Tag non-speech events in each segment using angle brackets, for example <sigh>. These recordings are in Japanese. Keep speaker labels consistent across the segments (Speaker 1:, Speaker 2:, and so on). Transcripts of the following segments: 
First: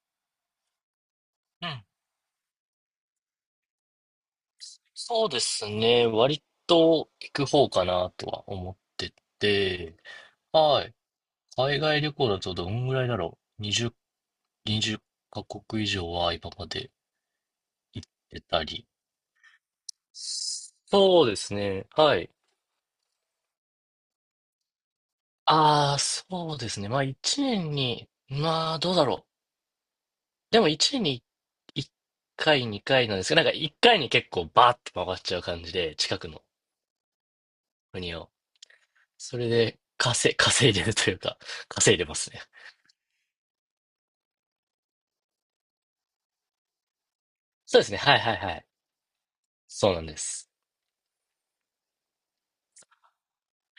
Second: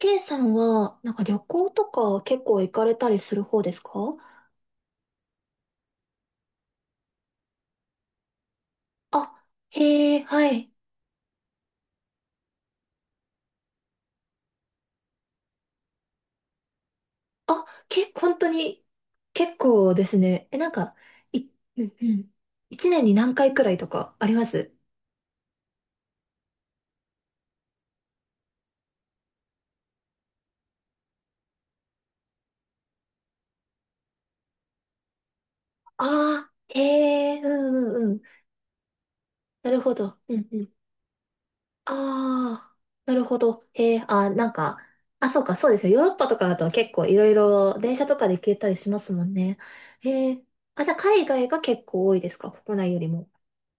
Speaker 1: K さんは、なんか旅
Speaker 2: う
Speaker 1: 行と
Speaker 2: ん。
Speaker 1: か結構行かれたりする方ですか？
Speaker 2: そうですね。割と行く方かなとは思って
Speaker 1: あ、
Speaker 2: て。
Speaker 1: へえ、はい。
Speaker 2: はい。海外旅行だとどんぐらいだろう。20カ国以上は今まで
Speaker 1: あ、
Speaker 2: 行っ
Speaker 1: 本
Speaker 2: て
Speaker 1: 当
Speaker 2: た
Speaker 1: に、
Speaker 2: り。
Speaker 1: 結構ですね。え、なんか、
Speaker 2: そうで
Speaker 1: い、
Speaker 2: す
Speaker 1: う
Speaker 2: ね。
Speaker 1: んう
Speaker 2: はい。
Speaker 1: ん。一年に何回くらいとかあります？
Speaker 2: ああ、そうですね。まあ1年に、まあどうだろう。でも1年に1回、2回なんですけど、なんか1回に結構バーって回っちゃう感じで、
Speaker 1: あ
Speaker 2: 近くの
Speaker 1: あー、へえ、うんうんう
Speaker 2: 国
Speaker 1: ん。
Speaker 2: を。それ
Speaker 1: な
Speaker 2: で
Speaker 1: るほど。うんう
Speaker 2: 稼
Speaker 1: ん。
Speaker 2: いでるというか、稼いでますね。
Speaker 1: ああ、なるほど。へえ、あー、なんか、あ、そうか、そうですよ。ヨーロッパとかだと結構いろいろ
Speaker 2: そうです
Speaker 1: 電
Speaker 2: ね。
Speaker 1: 車と
Speaker 2: はい
Speaker 1: かで
Speaker 2: はい
Speaker 1: 行
Speaker 2: は
Speaker 1: け
Speaker 2: い。
Speaker 1: たりしますもんね。
Speaker 2: そうなんで
Speaker 1: へえ、
Speaker 2: す。
Speaker 1: あ、じゃあ海外が結構多いですか、国内よりも？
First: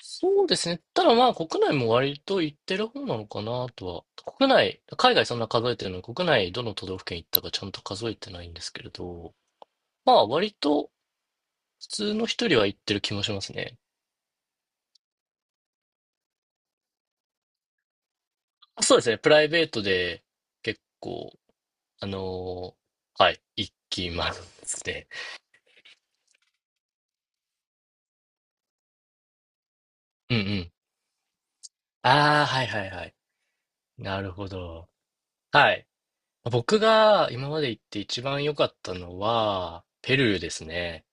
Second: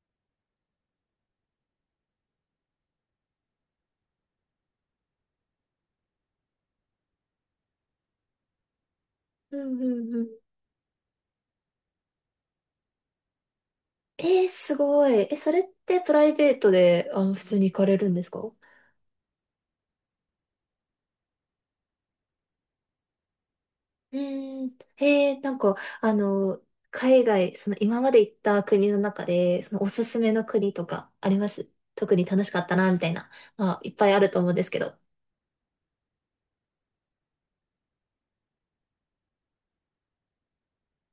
Speaker 2: そうですね。ただまあ国内も割と行ってる方なのかなとは。国内、海外そんな数えてるのに、国内どの都道府県行ったかちゃんと数えてないんですけれど、
Speaker 1: うんう
Speaker 2: ま
Speaker 1: んう
Speaker 2: あ
Speaker 1: ん。
Speaker 2: 割と普通の人よりは行ってる気もしますね。
Speaker 1: えー、すごい。え、それってプライベートで、普通に行かれるんですか？う
Speaker 2: あ、そうですね。プライベートで結構、あのはい、行きま
Speaker 1: ーん。
Speaker 2: すね。
Speaker 1: なんか、あの、海外、その今まで行った国の中で、そのおすすめ
Speaker 2: うんう
Speaker 1: の
Speaker 2: ん。
Speaker 1: 国とかあります？特に楽
Speaker 2: ああ、
Speaker 1: しか
Speaker 2: は
Speaker 1: っ
Speaker 2: い
Speaker 1: た
Speaker 2: はい
Speaker 1: な、み
Speaker 2: は
Speaker 1: たい
Speaker 2: い。
Speaker 1: な。まあ、いっぱいあ
Speaker 2: な
Speaker 1: る
Speaker 2: る
Speaker 1: と
Speaker 2: ほ
Speaker 1: 思うんですけ
Speaker 2: ど。
Speaker 1: ど。
Speaker 2: はい。僕が今まで行って一番良かったのは、ペルーですね。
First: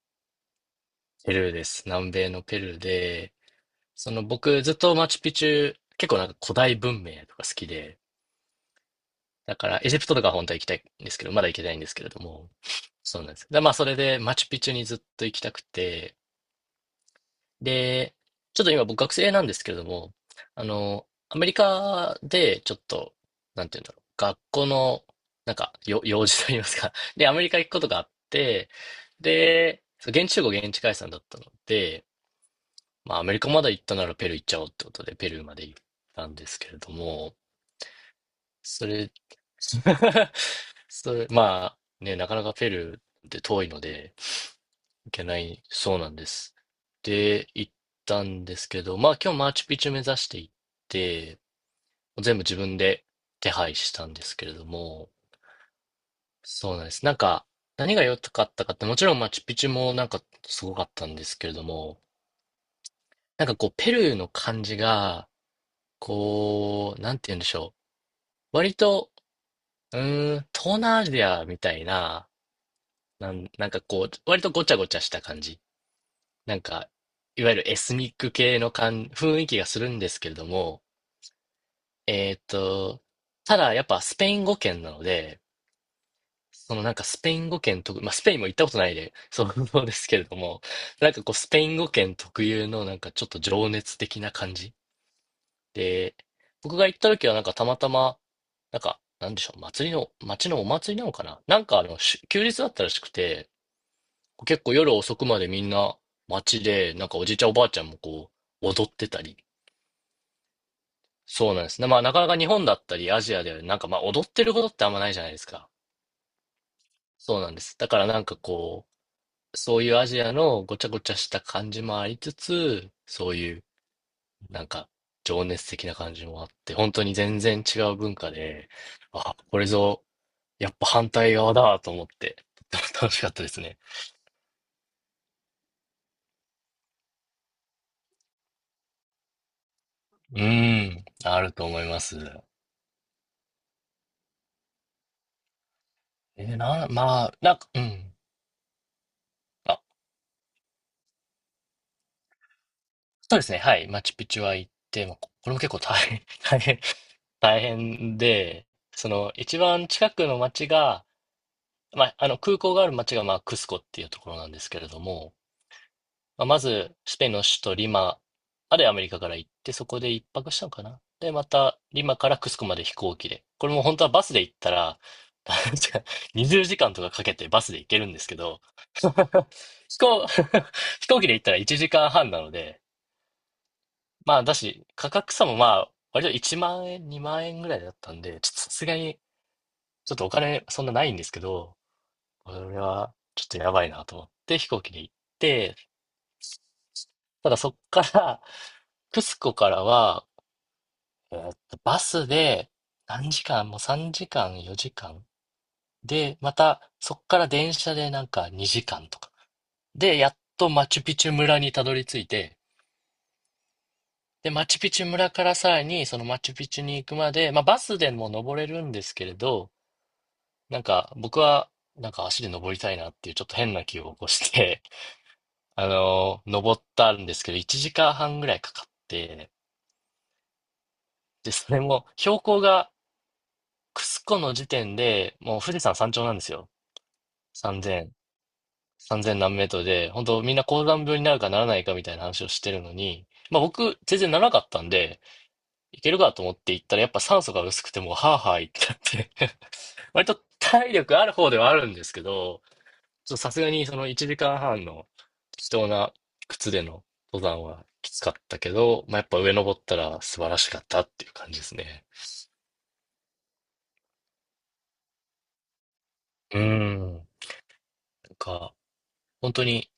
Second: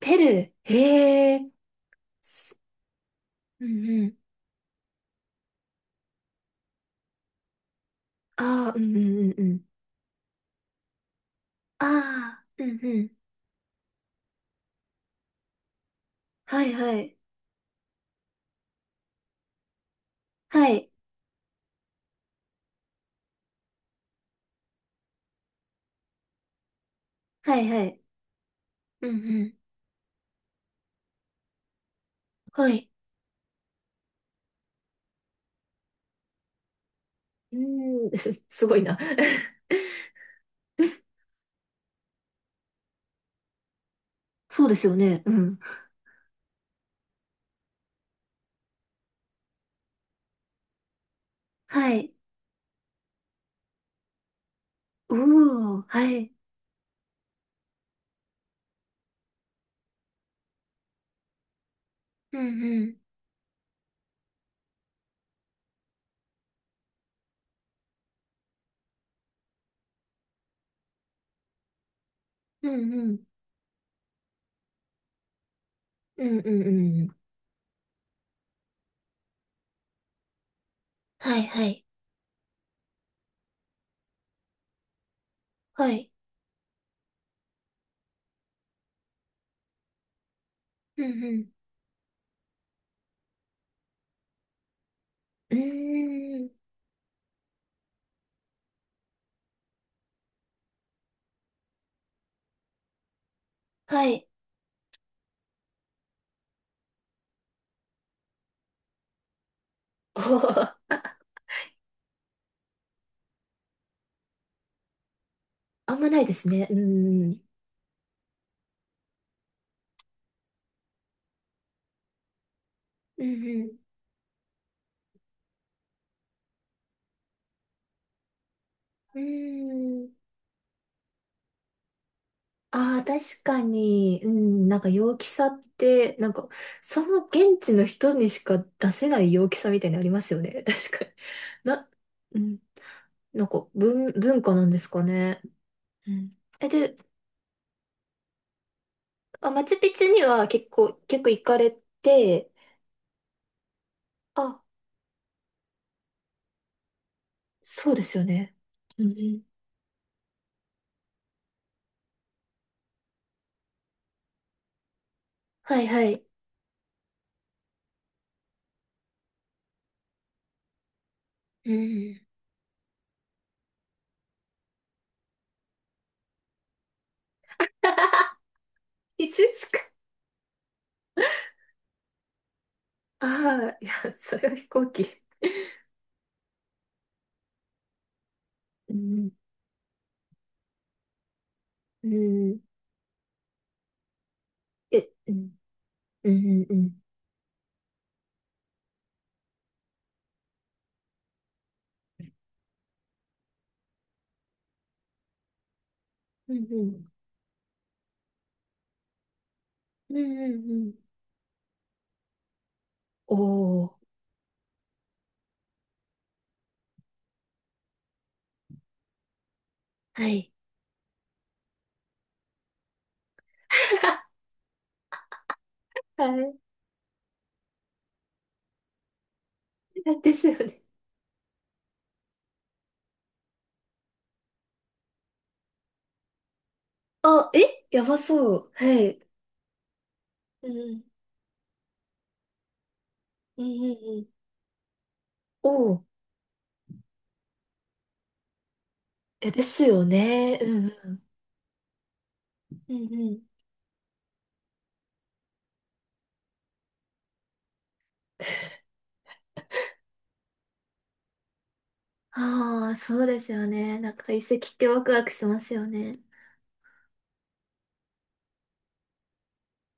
Speaker 1: ペルー。へ
Speaker 2: ペ
Speaker 1: え。
Speaker 2: ルーです。南米のペルーで、
Speaker 1: うんう
Speaker 2: そ
Speaker 1: ん。
Speaker 2: の僕ずっとマチュピチュ、結構なんか古代文明とか好きで、
Speaker 1: ああ、うんうんうんう
Speaker 2: だ
Speaker 1: ん。
Speaker 2: からエジプトとか本当は行きたいんですけど、まだ行けてないん
Speaker 1: あ
Speaker 2: ですけれど
Speaker 1: あ、
Speaker 2: も、
Speaker 1: うんうん。
Speaker 2: そうなんです。で、まあそれでマチュピチュにずっと行きたくて、
Speaker 1: はいはい。
Speaker 2: で、ちょっと今僕学生なんですけれども、あ
Speaker 1: はい。
Speaker 2: の、アメリカでちょっと、なんて言うんだろう、学校の、なんか、用事と言いますか。で、アメリ
Speaker 1: は
Speaker 2: カ
Speaker 1: い
Speaker 2: 行くこ
Speaker 1: は
Speaker 2: とが
Speaker 1: い。
Speaker 2: あって、
Speaker 1: うんうん。
Speaker 2: で、そう現地集合現地解散だったので、
Speaker 1: はい。
Speaker 2: まあ、アメリカまで行ったならペルー行っちゃおうってことで、ペルーまで行ったんですけれども、
Speaker 1: うーん、<laughs> すごい
Speaker 2: そ
Speaker 1: な。
Speaker 2: れ、
Speaker 1: <laughs>
Speaker 2: <laughs> それ、まあ、ね、なかなかペルーって遠いので、
Speaker 1: そうですよ
Speaker 2: 行
Speaker 1: ね。
Speaker 2: け
Speaker 1: う
Speaker 2: な
Speaker 1: ん。
Speaker 2: いそうなんです。で、行ったんですけど、まあ今日マーチュピチュ目指して行って、
Speaker 1: はい。
Speaker 2: 全部自分で手配したんですけれども、
Speaker 1: うおー、はい。
Speaker 2: そうなんです。なんか、何が良かったかって、もちろんマーチュピチュもなんかすごかったんですけれども、
Speaker 1: うんうん。
Speaker 2: なんかこう、ペルーの感じが、こう、なんて言うんでしょう。割と、東南アジアみたいな、
Speaker 1: うんうん。
Speaker 2: なんかこう、割とごちゃごちゃした感じ。
Speaker 1: うんう
Speaker 2: なん
Speaker 1: んう
Speaker 2: か、
Speaker 1: ん。
Speaker 2: いわゆるエスニック系の雰囲気がするんですけれども、
Speaker 1: はいはい。
Speaker 2: えーっと、ただやっぱスペイン語圏なので、
Speaker 1: はい。
Speaker 2: そのなんかスペイン語圏まあスペインも行ったことないで、そう <laughs> そうですけれども、
Speaker 1: う
Speaker 2: なんか
Speaker 1: んう
Speaker 2: こう
Speaker 1: ん。
Speaker 2: スペイン語圏特有のなんかちょっと情熱的な感じ
Speaker 1: う
Speaker 2: で、
Speaker 1: ーん。
Speaker 2: 僕が行った時はなんかたまたま、なんか、なんでしょう、祭りの、町のお祭りなのかななんかあの、休日だったらしくて、
Speaker 1: はい。
Speaker 2: 結構夜遅くまでみんな街で、なんかおじいちゃんおばあちゃんもこう、踊ってたり。
Speaker 1: <laughs> おー、
Speaker 2: そうなんですね。まあなかなか日本だったりアジアではなんかまあ踊ってることってあんまないじゃないですか。
Speaker 1: あんまないですね。うんう
Speaker 2: そう
Speaker 1: ん。
Speaker 2: なんです。だからなんかこう、そういうアジアのごちゃごちゃした感じもありつつ、
Speaker 1: う
Speaker 2: そういう
Speaker 1: ん
Speaker 2: なんか情熱的な感じもあって、本当に全然違う文化で、
Speaker 1: うん。
Speaker 2: あ、これぞ、
Speaker 1: うーん。
Speaker 2: やっぱ反対側だと思って、<laughs> とって
Speaker 1: あ
Speaker 2: も
Speaker 1: あ、
Speaker 2: 楽しかっ
Speaker 1: 確
Speaker 2: たです
Speaker 1: か
Speaker 2: ね。
Speaker 1: に。うん。なんか陽気さって、なんか、その現地の人にしか出せない陽気さみたいなのあります
Speaker 2: う
Speaker 1: よね。確
Speaker 2: ん、
Speaker 1: かに。
Speaker 2: あると思
Speaker 1: な、
Speaker 2: います。
Speaker 1: うん。なんか文化なんですかね。うん。
Speaker 2: えー
Speaker 1: え、
Speaker 2: な、
Speaker 1: で、
Speaker 2: まあ、なんか、うん。
Speaker 1: まあ、マチュ
Speaker 2: あ、
Speaker 1: ピチュには結構行かれて、
Speaker 2: そうですね。はい。マチュピチュは
Speaker 1: あ、
Speaker 2: 行って、まあここれも結構大変、<laughs> 大変、大
Speaker 1: そうです
Speaker 2: 変
Speaker 1: よね。
Speaker 2: で、
Speaker 1: う
Speaker 2: その、
Speaker 1: ん。
Speaker 2: 一番近くの町が、まあ、あの、空港がある町が、まあ、クスコっていうところなんですけれども、
Speaker 1: はいはい。
Speaker 2: まあ、まず、スペインの首都リマまでアメリカから行って、そこで一泊したのかな。で、ま
Speaker 1: う
Speaker 2: た、リマ
Speaker 1: ん。
Speaker 2: からクスコまで飛行機で。これも本当はバスで行ったら、<laughs> 確か20時間とかかけてバスで行けるんですけ
Speaker 1: <laughs>
Speaker 2: ど、
Speaker 1: 移住しか。
Speaker 2: <laughs> 飛行、<laughs> 飛行機で行ったら1時間半なので、
Speaker 1: ああ、いや、
Speaker 2: ま
Speaker 1: そ
Speaker 2: あ、
Speaker 1: れは
Speaker 2: だ
Speaker 1: 飛行
Speaker 2: し、
Speaker 1: 機。
Speaker 2: 価格差もまあ、割と1万円、2万円ぐらいだったんで、ちょっとさす
Speaker 1: う
Speaker 2: がに、
Speaker 1: ん。
Speaker 2: ちょっとお金そんなないんですけど、
Speaker 1: う
Speaker 2: こ
Speaker 1: ん。
Speaker 2: れはちょっとやばいなと思って飛行機で
Speaker 1: え、
Speaker 2: 行っ
Speaker 1: うん。
Speaker 2: て、
Speaker 1: うん。うん。
Speaker 2: ただそっから、<laughs> クスコからは、バスで何時間、もう3時間、4時間。で、
Speaker 1: う
Speaker 2: ま
Speaker 1: ん。う
Speaker 2: た
Speaker 1: ん。
Speaker 2: そっから電車でなんか2時間とか。
Speaker 1: う
Speaker 2: で、やっ
Speaker 1: んうん
Speaker 2: と
Speaker 1: う
Speaker 2: マ
Speaker 1: ん。
Speaker 2: チュピチュ村にたどり着いて、
Speaker 1: おー。
Speaker 2: で、マチュピチュ村からさらにそのマチュピチュに行くまで、まあバスでも登れるんですけれど、
Speaker 1: はい。
Speaker 2: なんか僕はなんか足で登りたいなっていうちょっと変な気を起こ
Speaker 1: <laughs>
Speaker 2: して、<laughs>
Speaker 1: は
Speaker 2: 登ったんですけど、1時間半ぐらいかかって、
Speaker 1: い。ですよね。
Speaker 2: で、それも標高がクスコの時点で、もう富士山山頂なんですよ。
Speaker 1: あ、え、や
Speaker 2: 3000、
Speaker 1: ばそう。はい。
Speaker 2: 3000何メートルで、本当みんな
Speaker 1: う
Speaker 2: 高山
Speaker 1: ん。
Speaker 2: 病になるかならないかみたいな話をしてるのに、ま
Speaker 1: う
Speaker 2: あ
Speaker 1: ん。うん。
Speaker 2: 僕、全
Speaker 1: う
Speaker 2: 然な
Speaker 1: ん。
Speaker 2: らなかったんで、
Speaker 1: お
Speaker 2: い
Speaker 1: ー。
Speaker 2: けるかと思って行ったら、やっぱ酸素が薄くてもう、はぁはぁ言ってなっ
Speaker 1: え、
Speaker 2: て
Speaker 1: ですよ
Speaker 2: <laughs> 割と
Speaker 1: ね。う
Speaker 2: 体
Speaker 1: ん。
Speaker 2: 力ある方ではあるんですけど、
Speaker 1: うん。う
Speaker 2: ちょっとさ
Speaker 1: ん。
Speaker 2: すがにその1時間半の適当な靴での登山はきつかったけど、まあやっぱ上登ったら素晴らしかったっていう感じですね。
Speaker 1: ああ、そうですよね。なんか遺跡ってワクワクしますよね。
Speaker 2: うん。なんか、本当に、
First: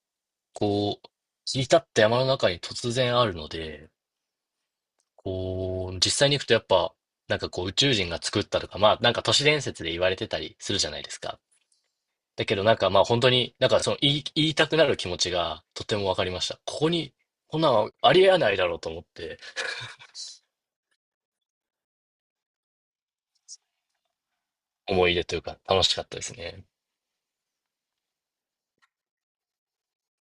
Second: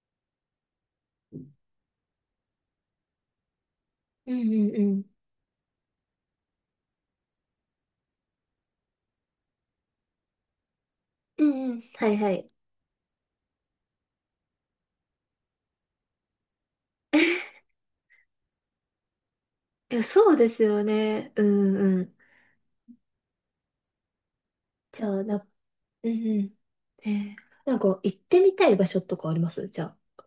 Speaker 2: こう、切り立った山の中に突然あるので、
Speaker 1: うんうんうん。
Speaker 2: こう、実際に行くとやっぱ、なんかこう宇宙人が作ったとか、まあなんか都市伝説で言われてたりするじゃないですか。
Speaker 1: うんうん。はいは
Speaker 2: だ
Speaker 1: い。
Speaker 2: けどなんかまあ本当に、なんかその言いたくなる気持ちがとてもわかりました。ここに、
Speaker 1: <laughs>
Speaker 2: こんなのありえないだろうと思って
Speaker 1: いや、そうですよね。うんうん。じ
Speaker 2: 思
Speaker 1: ゃ
Speaker 2: い出
Speaker 1: あ、
Speaker 2: というか楽しか
Speaker 1: う
Speaker 2: っ
Speaker 1: んう
Speaker 2: たです
Speaker 1: ん。
Speaker 2: ね。
Speaker 1: えー、なんか行ってみたい場所とかありますじゃあ？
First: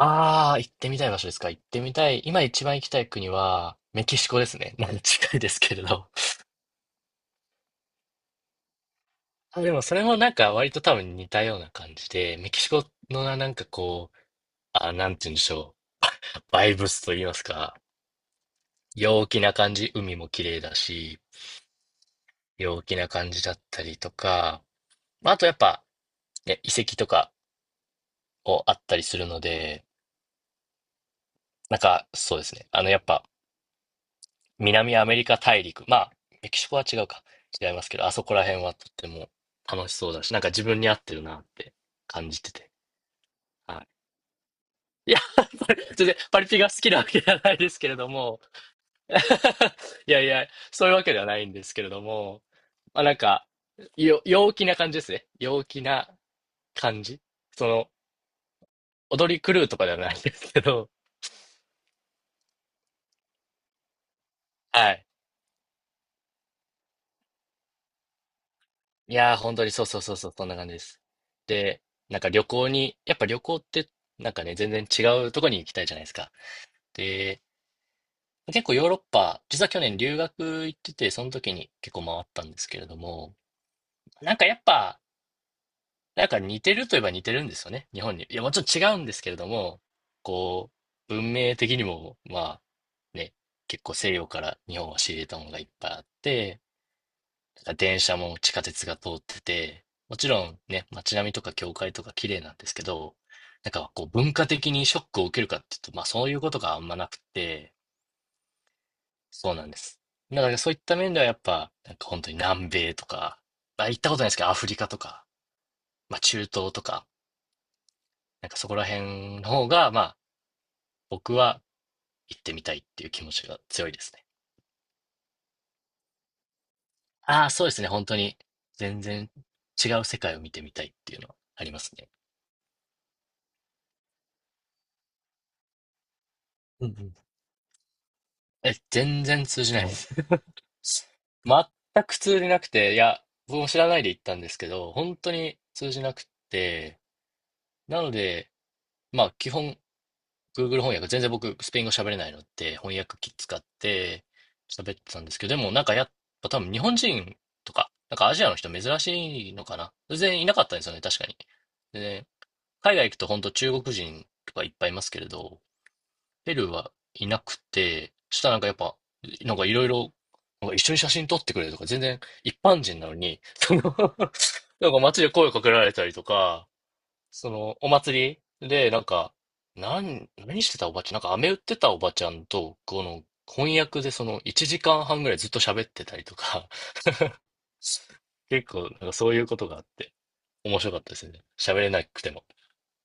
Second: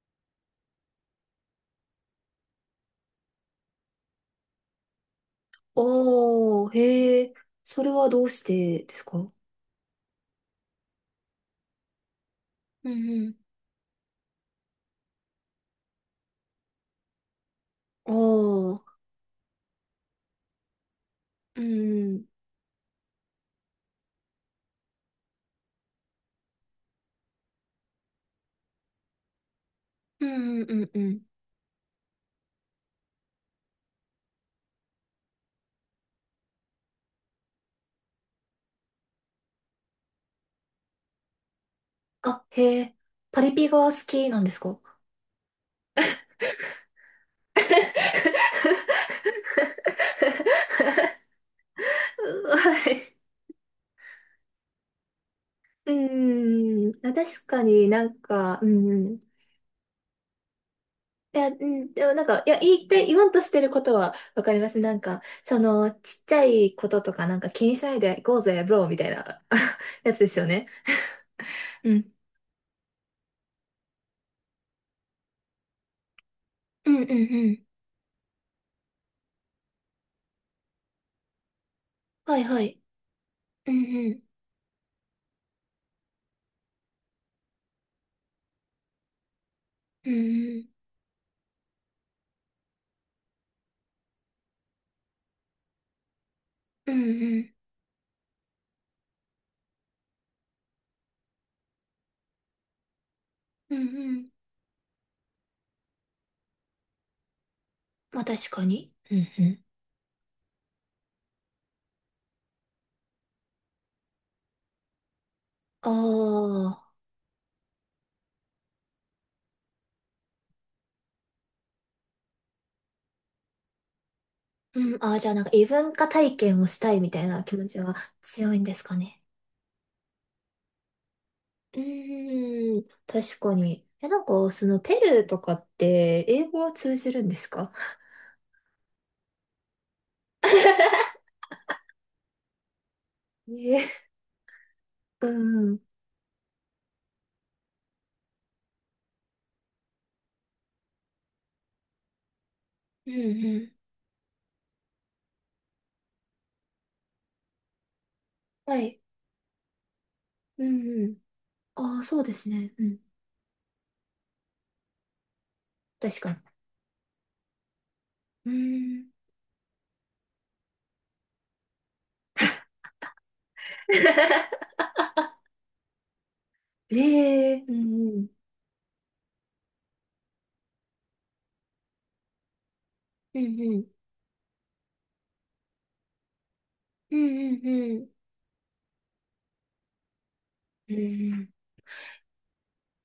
Speaker 2: ああ、行ってみたい場所ですか。行ってみたい。今一番行きたい国はメキシコですね。<laughs> 近いですけれど。
Speaker 1: おー、へえ、それはどうしてですか？
Speaker 2: あ、でもそれもなんか割と多分似たような感じで、メキシコ
Speaker 1: うんう
Speaker 2: のな
Speaker 1: ん。
Speaker 2: んかこう、あ、なんて言うんでしょう。バイブスと言いますか。
Speaker 1: おー、
Speaker 2: 陽気な感じ、海も綺麗だし、
Speaker 1: うんうん。
Speaker 2: 陽気な感じだったりとか、まああとやっぱ、ね、遺跡とかをあったりするので、
Speaker 1: うんうんうんうん。
Speaker 2: なんかそうですね。あのやっぱ南アメリカ大陸、まあメキシコは違うか、違いますけど、あそこら辺はとっても楽しそうだし、なんか自分に合ってるなって感じ
Speaker 1: あ、
Speaker 2: てて。
Speaker 1: へえ、パリピ
Speaker 2: はい、
Speaker 1: が好きなんですか？ <laughs>
Speaker 2: いや、全然パリピが好きなわけじゃないですけれども、<laughs> いやいや、そういうわけではないんですけれども、
Speaker 1: は
Speaker 2: まあな
Speaker 1: い。
Speaker 2: んか、陽気な感じですね。陽気
Speaker 1: う
Speaker 2: な
Speaker 1: ー
Speaker 2: 感
Speaker 1: ん、あ、
Speaker 2: じ。
Speaker 1: 確か
Speaker 2: そ
Speaker 1: に
Speaker 2: の、
Speaker 1: なんか、うん。
Speaker 2: 踊り狂うとかではないんですけど、
Speaker 1: いや、うん、でもなんか、いや、言いたい、言わんとしてることはわかります。
Speaker 2: は
Speaker 1: なん
Speaker 2: い。
Speaker 1: か、その、ちっちゃいこととかなんか気にしないで行こうぜ、ブローみたい
Speaker 2: いやー、
Speaker 1: な
Speaker 2: 本当にそ
Speaker 1: <laughs>
Speaker 2: うそうそ
Speaker 1: や
Speaker 2: う
Speaker 1: つで
Speaker 2: そう、
Speaker 1: す
Speaker 2: そ
Speaker 1: よ
Speaker 2: んな
Speaker 1: ね。
Speaker 2: 感じです。で、
Speaker 1: <laughs> うん。
Speaker 2: なんか旅行に、やっぱ旅行って、なんかね、全然違うとこに行きたいじゃないですか。
Speaker 1: うんうん
Speaker 2: で、
Speaker 1: うん。
Speaker 2: 結構ヨーロッパ、実は去年留学行ってて、その時に結構回っ
Speaker 1: は
Speaker 2: た
Speaker 1: い
Speaker 2: んで
Speaker 1: は
Speaker 2: すけ
Speaker 1: い。
Speaker 2: れども、
Speaker 1: うんうん。
Speaker 2: なんかやっぱ、なんか似てるといえば似てるんですよね、日本に。いや、もちろん違うんですけれども、
Speaker 1: うん
Speaker 2: こう、文明的にも、まあ、ね、結構西洋から日本は仕入れたものがいっぱいあって、
Speaker 1: うん。うんうん。
Speaker 2: 電車も地下鉄が通ってて、もちろんね、街並みとか教会とか綺麗なんですけど、なん
Speaker 1: うん
Speaker 2: かこう
Speaker 1: うん。
Speaker 2: 文化的にショックを受けるかっていうと、まあそういうことがあんまなくて、
Speaker 1: まあ確かに。うんう
Speaker 2: そう
Speaker 1: ん。
Speaker 2: なんです。だからそういった面ではやっぱ、なんか本当に南米とか、まあ行ったことないですけど、アフリカとか、
Speaker 1: あ
Speaker 2: まあ中東と
Speaker 1: あ。
Speaker 2: か、なんかそこら辺の方が、まあ、僕は行ってみたいっていう気持ちが強いですね。
Speaker 1: うん。ああ、じゃあなんか異文化体験をしたいみたいな
Speaker 2: ああ、
Speaker 1: 気
Speaker 2: そ
Speaker 1: 持
Speaker 2: うで
Speaker 1: ち
Speaker 2: すね。
Speaker 1: が
Speaker 2: 本当に、
Speaker 1: 強いんですか
Speaker 2: 全
Speaker 1: ね。
Speaker 2: 然違う世界を見てみたいっていうのはあり
Speaker 1: う
Speaker 2: ますね。
Speaker 1: ーん、確かに。え、なんか、その、ペルーとかって、英語は
Speaker 2: うんう
Speaker 1: 通じ
Speaker 2: ん。
Speaker 1: るんですか？
Speaker 2: え、全然通じないです。<laughs> 全く通じなくて、いや、僕も
Speaker 1: え <laughs>
Speaker 2: 知
Speaker 1: え、
Speaker 2: らないで行ったんですけど、本
Speaker 1: う
Speaker 2: 当に
Speaker 1: んうん、
Speaker 2: 通じなくて、なので、まあ、基本 Google 翻訳、全然僕、スペイン語喋れないので、翻
Speaker 1: うん
Speaker 2: 訳機使
Speaker 1: う
Speaker 2: っ
Speaker 1: ん。
Speaker 2: て喋ってたんですけど、でもなんかやっぱ多分日本人とか、なんかアジアの人
Speaker 1: は
Speaker 2: 珍
Speaker 1: い。
Speaker 2: しいのかな。全然いなか
Speaker 1: う
Speaker 2: ったんですよね、
Speaker 1: んうん。
Speaker 2: 確かに。
Speaker 1: あ
Speaker 2: で
Speaker 1: あ、そう
Speaker 2: ね、
Speaker 1: ですね。う
Speaker 2: 海
Speaker 1: ん。
Speaker 2: 外行くと本当中国人とかいっぱいいますけれど、
Speaker 1: 確かに。
Speaker 2: ペルーはいなくて、そした
Speaker 1: う
Speaker 2: らなんかやっぱ、
Speaker 1: ーん。
Speaker 2: なんかいろいろ、なんか一緒に写真撮ってくれるとか、全然一般人なのに、その <laughs>
Speaker 1: <laughs>
Speaker 2: なんか街で声かけられたりとか、そ
Speaker 1: ええ、う
Speaker 2: の、お
Speaker 1: んうん。
Speaker 2: 祭りで、なんか、何してたおばちゃん、なんか飴売ってたおばちゃんと、この、
Speaker 1: うんう
Speaker 2: 翻
Speaker 1: ん。
Speaker 2: 訳でその、1時間半ぐらいずっと喋ってたりとか、
Speaker 1: うんうんうん
Speaker 2: <laughs> 結構、なんかそういうことがあって、面白
Speaker 1: はいう
Speaker 2: かったです
Speaker 1: んう
Speaker 2: ね。
Speaker 1: ん。
Speaker 2: 喋れなくても。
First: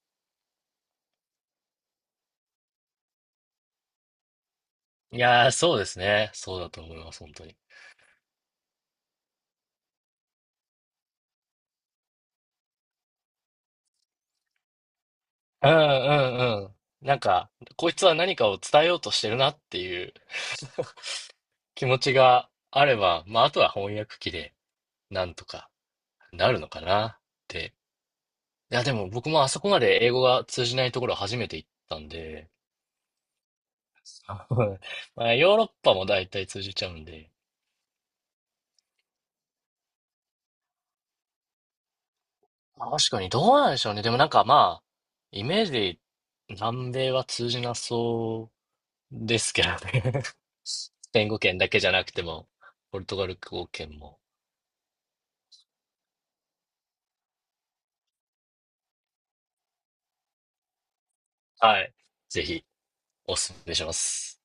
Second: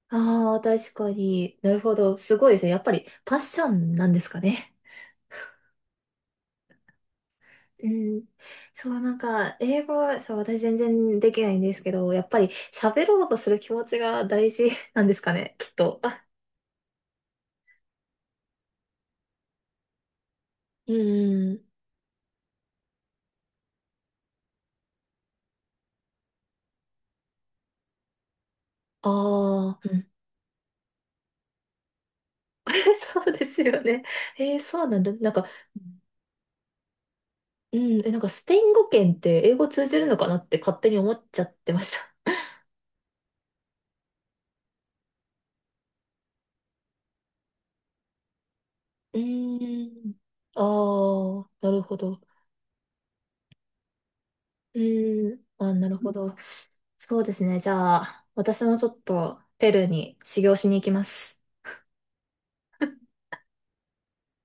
Speaker 1: ああー、確かに。なるほど。すごいですね。やっぱり、パッションなんですかね。
Speaker 2: いやー、そうですね。そうだと思います、本当に。
Speaker 1: うん。そう、なんか、英語は、そう、私全然できないんですけど、やっぱり喋ろうとする気持ちが大事なんですかね、
Speaker 2: う
Speaker 1: き
Speaker 2: ん
Speaker 1: っ
Speaker 2: う
Speaker 1: と。あ、
Speaker 2: んうん。なんか、こいつは何かを伝えようとしてるなっていう
Speaker 1: うん。
Speaker 2: 気持ちがあれば、まあ、あとは翻訳機で、なんとかなるのかなって。いや、でも僕もあそこ
Speaker 1: ああ、
Speaker 2: ま
Speaker 1: う
Speaker 2: で
Speaker 1: ん。
Speaker 2: 英語が通じないところ初めて行ったんで、
Speaker 1: <laughs> そうですよね。
Speaker 2: あ
Speaker 1: えー
Speaker 2: の
Speaker 1: そうなんだ。
Speaker 2: <laughs> ま
Speaker 1: なん
Speaker 2: あ、
Speaker 1: か、
Speaker 2: ヨーロッパも大体通じちゃうんで、
Speaker 1: うん、え、なんかスペイン語圏って英語通じるのかなって勝手に思っちゃってました。
Speaker 2: まあ確かにどうなんでしょうね。でもなんかまあ、イメージで南米は通じなそ
Speaker 1: <laughs> う
Speaker 2: うですけど
Speaker 1: ーん。
Speaker 2: ね。
Speaker 1: あ
Speaker 2: <laughs> スペイン語
Speaker 1: あ、
Speaker 2: 圏だ
Speaker 1: な
Speaker 2: け
Speaker 1: る
Speaker 2: じゃ
Speaker 1: ほ
Speaker 2: なく
Speaker 1: ど。
Speaker 2: ても、ポルトガル語圏も。
Speaker 1: うーん。あ、なるほど。そうですね。じゃあ、私もちょっとペルーに修行しに行きます。
Speaker 2: はい。ぜひおすすめします。